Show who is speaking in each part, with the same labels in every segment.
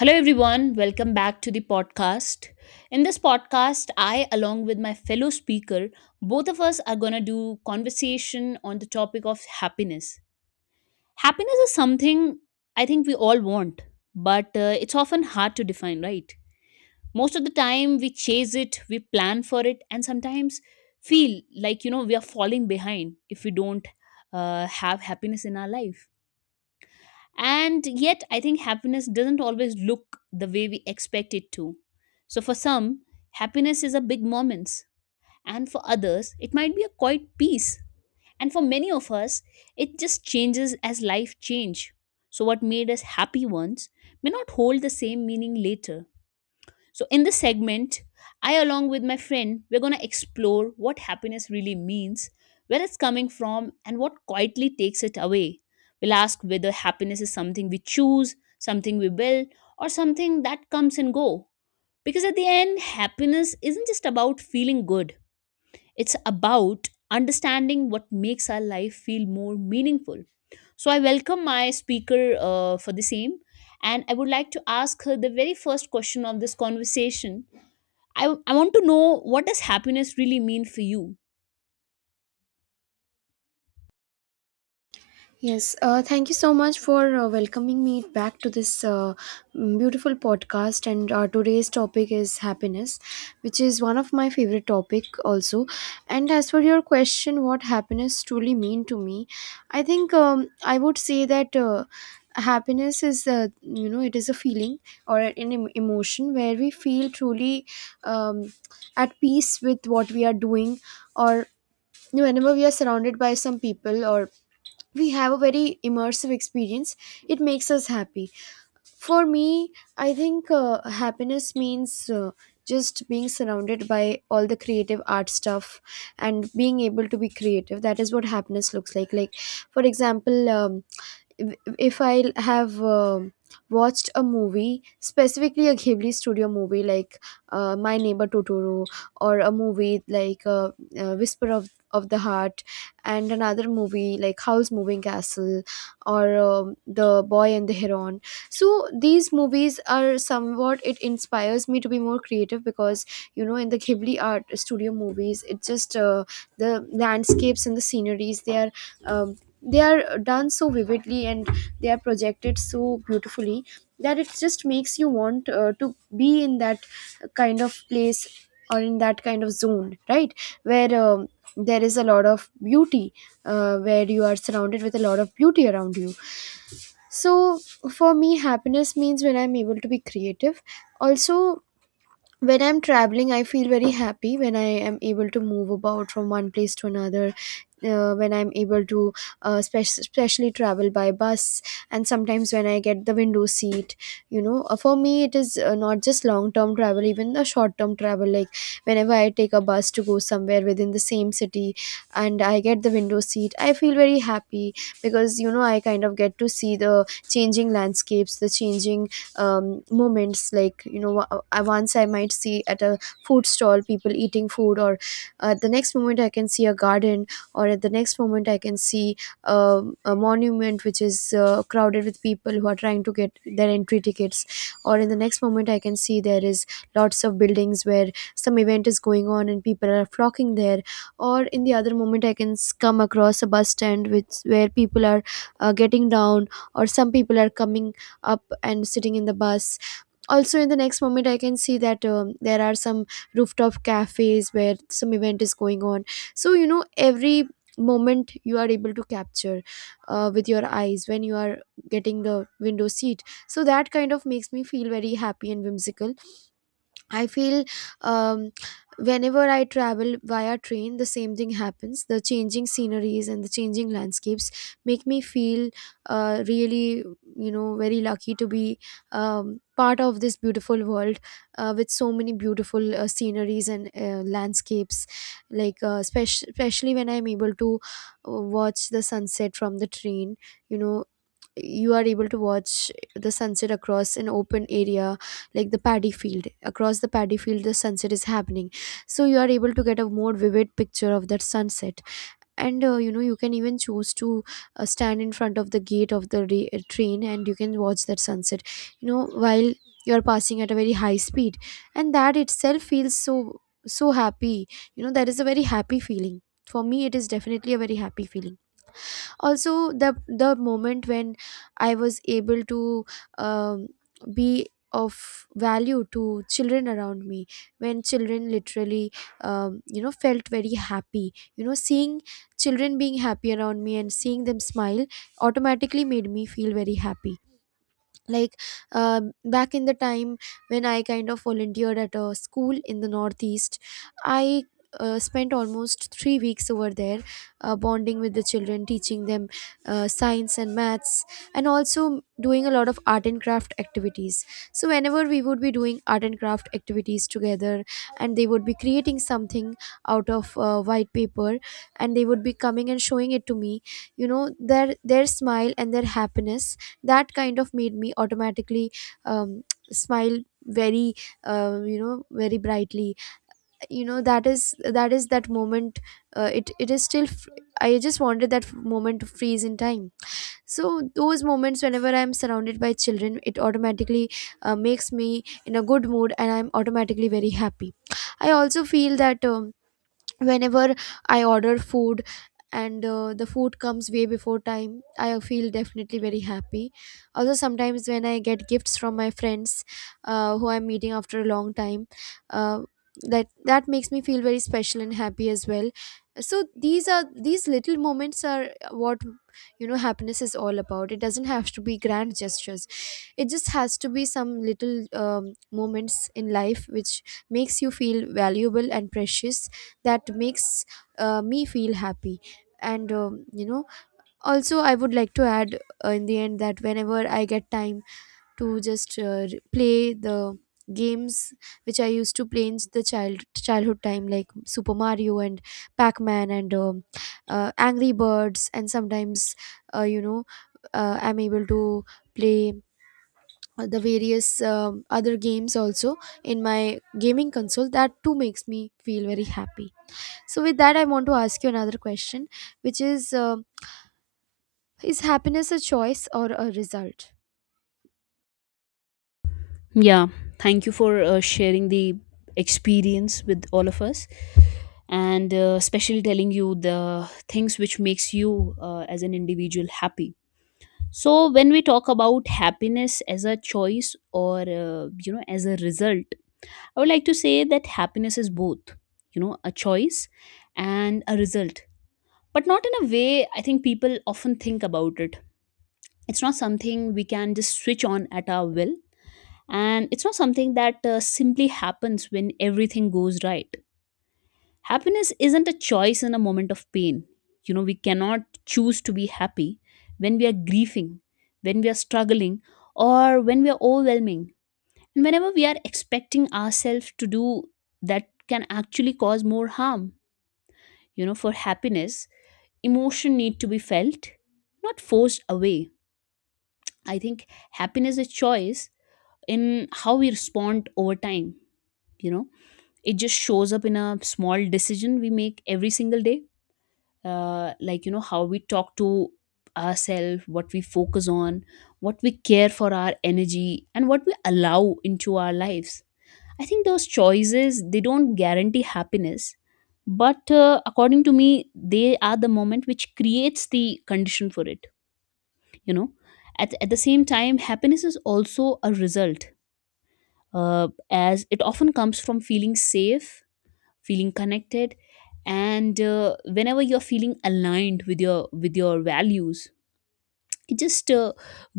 Speaker 1: Hello, everyone. Welcome back to the podcast. In this podcast, I, along with my fellow speaker, both of us are going to do conversation on the topic of happiness. Happiness is something I think we all want, but it's often hard to define, right? Most of the time, we chase it, we plan for it, and sometimes feel like, you know, we are falling behind if we don't have happiness in our life and yet, I think happiness doesn't always look the way we expect it to. So, for some, happiness is a big moments, and for others, it might be a quiet peace. And for many of us, it just changes as life change. So, what made us happy once may not hold the same meaning later. So, in this segment, I, along with my friend, we're going to explore what happiness really means, where it's coming from, and what quietly takes it away. We'll ask whether happiness is something we choose, something we build, or something that comes and go. Because at the end, happiness isn't just about feeling good, it's about understanding what makes our life feel more meaningful. So, I welcome my speaker for the same, and I would like to ask her the very first question of this conversation. I want to know, what does happiness really mean for you?
Speaker 2: Yes, thank you so much for welcoming me back to this beautiful podcast. And today's topic is happiness, which is one of my favorite topic also. And as for your question, what happiness truly mean to me, I think I would say that happiness is it is a feeling or emotion where we feel truly, um, at peace with what we are doing, or whenever we are surrounded by some people, or we have a very immersive experience. It makes us happy. For me, I think happiness means just being surrounded by all the creative art stuff and being able to be creative. That is what happiness looks like, for example. If I have watched a movie, specifically a Ghibli studio movie like My Neighbor Totoro, or a movie like Whisper of the Heart, and another movie like Howl's Moving Castle, or The Boy and the Heron. So these movies are somewhat, it inspires me to be more creative because, you know, in the Ghibli art studio movies, it just, the landscapes and the sceneries, they are, um, they are done so vividly and they are projected so beautifully that it just makes you want to be in that kind of place or in that kind of zone, right? Where, there is a lot of beauty, where you are surrounded with a lot of beauty around you. So for me, happiness means when I'm able to be creative. Also, when I'm traveling, I feel very happy when I am able to move about from one place to another, when I'm able to especially travel by bus. And sometimes when I get the window seat, you know. For me, it is not just long term travel, even the short term travel, like whenever I take a bus to go somewhere within the same city and I get the window seat, I feel very happy, because, you know, I kind of get to see the changing landscapes, the changing, moments, like, you know, once I might see at a food stall people eating food, or the next moment I can see a garden, or at the next moment I can see a monument which is crowded with people who are trying to get their entry tickets, or in the next moment I can see there is lots of buildings where some event is going on and people are flocking there, or in the other moment I can come across a bus stand which where people are getting down, or some people are coming up and sitting in the bus. Also in the next moment I can see that, there are some rooftop cafes where some event is going on. So, you know, every moment you are able to capture with your eyes when you are getting the window seat. So that kind of makes me feel very happy and whimsical, I feel. um, Whenever I travel via train, the same thing happens. The changing sceneries and the changing landscapes make me feel really, you know, very lucky to be, part of this beautiful world with so many beautiful sceneries and landscapes. Like, especially when I'm able to watch the sunset from the train, you know, you are able to watch the sunset across an open area, like the paddy field. Across the paddy field the sunset is happening, so you are able to get a more vivid picture of that sunset. And you know, you can even choose to stand in front of the gate of the train and you can watch that sunset, you know, while you are passing at a very high speed. And that itself feels so so happy, you know. That is a very happy feeling. For me it is definitely a very happy feeling. Also the moment when I was able to, um, be of value to children around me, when children literally, you know, felt very happy. You know, seeing children being happy around me and seeing them smile automatically made me feel very happy. Like, back in the time when I kind of volunteered at a school in the northeast, I spent almost 3 weeks over there bonding with the children, teaching them science and maths, and also doing a lot of art and craft activities. So whenever we would be doing art and craft activities together and they would be creating something out of white paper, and they would be coming and showing it to me, you know, their smile and their happiness, that kind of made me automatically, um, smile very you know, very brightly. You know, that is, that moment, it is still I just wanted that moment to freeze in time. So those moments, whenever I'm surrounded by children, it automatically makes me in a good mood and I'm automatically very happy. I also feel that, whenever I order food and the food comes way before time, I feel definitely very happy. Also sometimes when I get gifts from my friends who I'm meeting after a long time, uh, that makes me feel very special and happy as well. So these are, these little moments are what, you know, happiness is all about. It doesn't have to be grand gestures. It just has to be some little, um, moments in life which makes you feel valuable and precious. That makes me feel happy. And, you know, also I would like to add in the end that whenever I get time to just play the games which I used to play in the childhood time, like Super Mario and Pac-Man, and Angry Birds, and sometimes, you know, I'm able to play the various other games also in my gaming console. That too makes me feel very happy. So, with that, I want to ask you another question, which is, is happiness a choice or a result?
Speaker 1: Yeah, thank you for sharing the experience with all of us and especially telling you the things which makes you as an individual happy. So when we talk about happiness as a choice or you know, as a result, I would like to say that happiness is both, you know, a choice and a result. But not in a way I think people often think about it. It's not something we can just switch on at our will. And it's not something that simply happens when everything goes right. Happiness isn't a choice in a moment of pain. You know, we cannot choose to be happy when we are grieving, when we are struggling, or when we are overwhelming. And whenever we are expecting ourselves to do that can actually cause more harm. You know, for happiness, emotion need to be felt, not forced away. I think happiness is a choice in how we respond over time. You know, it just shows up in a small decision we make every single day, like, you know, how we talk to ourselves, what we focus on, what we care for our energy, and what we allow into our lives. I think those choices, they don't guarantee happiness, but according to me, they are the moment which creates the condition for it. You know, at the same time, happiness is also a result, as it often comes from feeling safe, feeling connected, and whenever you're feeling aligned with your values, it just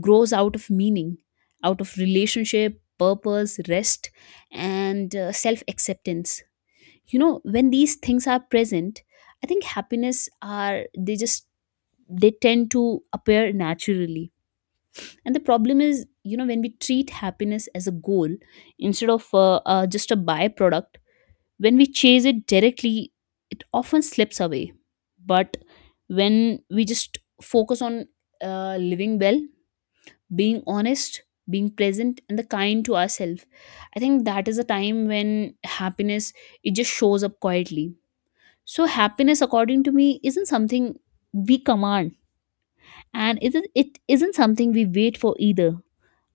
Speaker 1: grows out of meaning, out of relationship, purpose, rest, and self acceptance. You know, when these things are present, I think happiness are, they just, they tend to appear naturally. And the problem is, you know, when we treat happiness as a goal instead of just a byproduct, when we chase it directly, it often slips away. But when we just focus on living well, being honest, being present, and the kind to ourselves, I think that is a time when happiness, it just shows up quietly. So happiness, according to me, isn't something we command, and it isn't something we wait for either.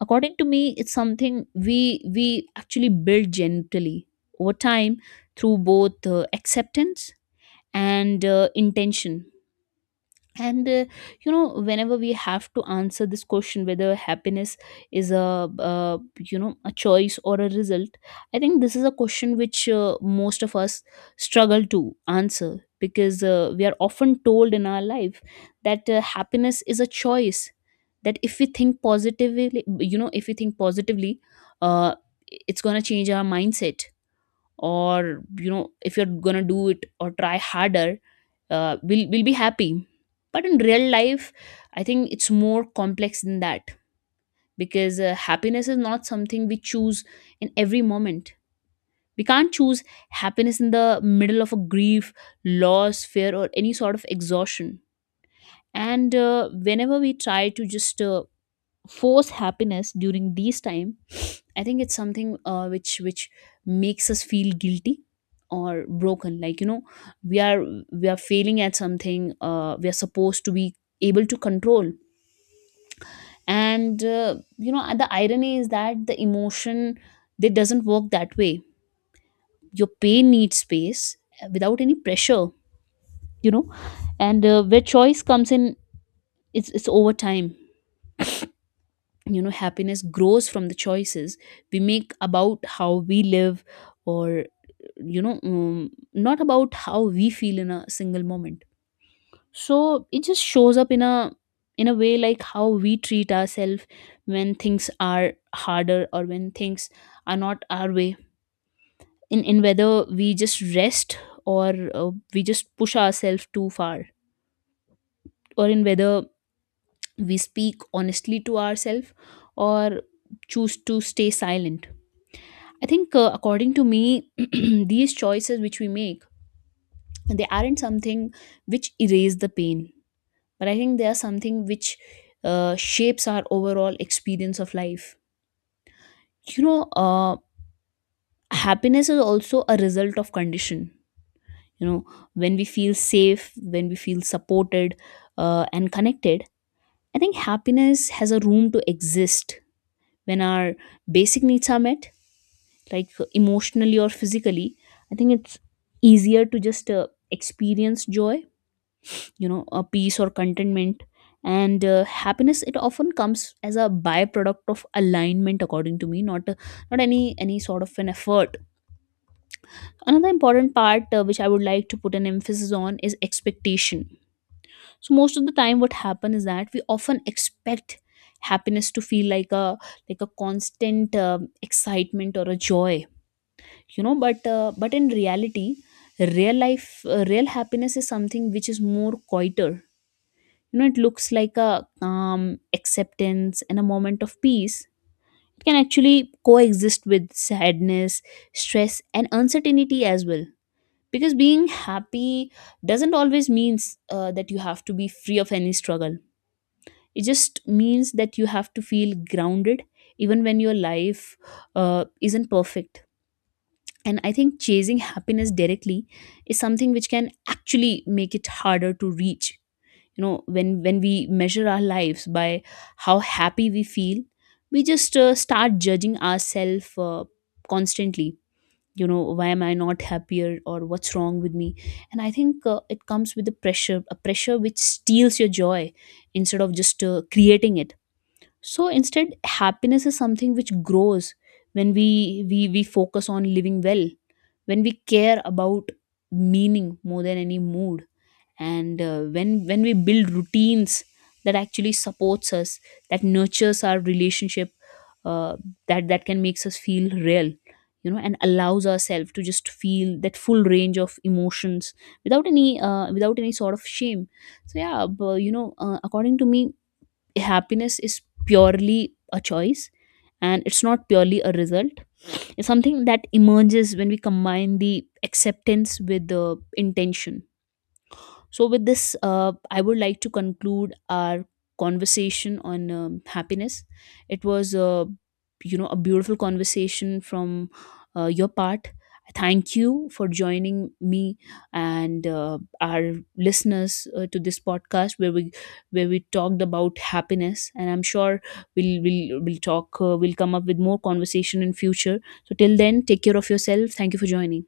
Speaker 1: According to me, it's something we actually build gently over time through both acceptance and intention. And you know, whenever we have to answer this question whether happiness is a you know, a choice or a result, I think this is a question which most of us struggle to answer, because we are often told in our life that happiness is a choice, that if we think positively, you know, if we think positively, uh, it's going to change our mindset, or you know, if you're gonna do it or try harder, we'll be happy. But in real life, I think it's more complex than that, because happiness is not something we choose in every moment. We can't choose happiness in the middle of a grief, loss, fear, or any sort of exhaustion. And whenever we try to just force happiness during these time, I think it's something which makes us feel guilty or broken. Like, you know, we are we are failing at something. We are supposed to be able to control. And you know, the irony is that the emotion, they doesn't work that way. Your pain needs space without any pressure. You know, and where choice comes in, it's over time. You know, happiness grows from the choices we make about how we live, or you know, not about how we feel in a single moment. So it just shows up in a, in a way like how we treat ourselves when things are harder, or when things are not our way, in whether we just rest or we just push ourselves too far, or in whether we speak honestly to ourselves or choose to stay silent. I think, according to me, these choices which we make, they aren't something which erase the pain, but I think they are something which shapes our overall experience of life. You know, happiness is also a result of condition. You know, when we feel safe, when we feel supported and connected, I think happiness has a room to exist. When our basic needs are met, like emotionally or physically, I think it's easier to just experience joy, you know, a peace or contentment. And happiness, it often comes as a byproduct of alignment, according to me, not any sort of an effort. Another important part which I would like to put an emphasis on is expectation. So most of the time what happen is that we often expect happiness to feel like a, like a constant excitement or a joy. You know, but in reality, real life, real happiness is something which is more quieter. You know, it looks like a calm acceptance and a moment of peace. It can actually coexist with sadness, stress, and uncertainty as well, because being happy doesn't always means that you have to be free of any struggle. It just means that you have to feel grounded even when your life isn't perfect. And I think chasing happiness directly is something which can actually make it harder to reach. You know, when we measure our lives by how happy we feel, we just start judging ourselves constantly. You know, why am I not happier, or what's wrong with me? And I think it comes with the pressure, a pressure which steals your joy instead of just creating it. So instead, happiness is something which grows when we focus on living well, when we care about meaning more than any mood, and when we build routines that actually supports us, that nurtures our relationship, uh, that that can makes us feel real, you know, and allows ourselves to just feel that full range of emotions without any without any sort of shame. So yeah, but you know, according to me, happiness is purely a choice and it's not purely a result. It's something that emerges when we combine the acceptance with the intention. So, with this, I would like to conclude our conversation on happiness. It was, you know, a beautiful conversation from your part. Thank you for joining me and our listeners to this podcast where we talked about happiness. And I'm sure we'll come up with more conversation in future. So till then, take care of yourself. Thank you for joining.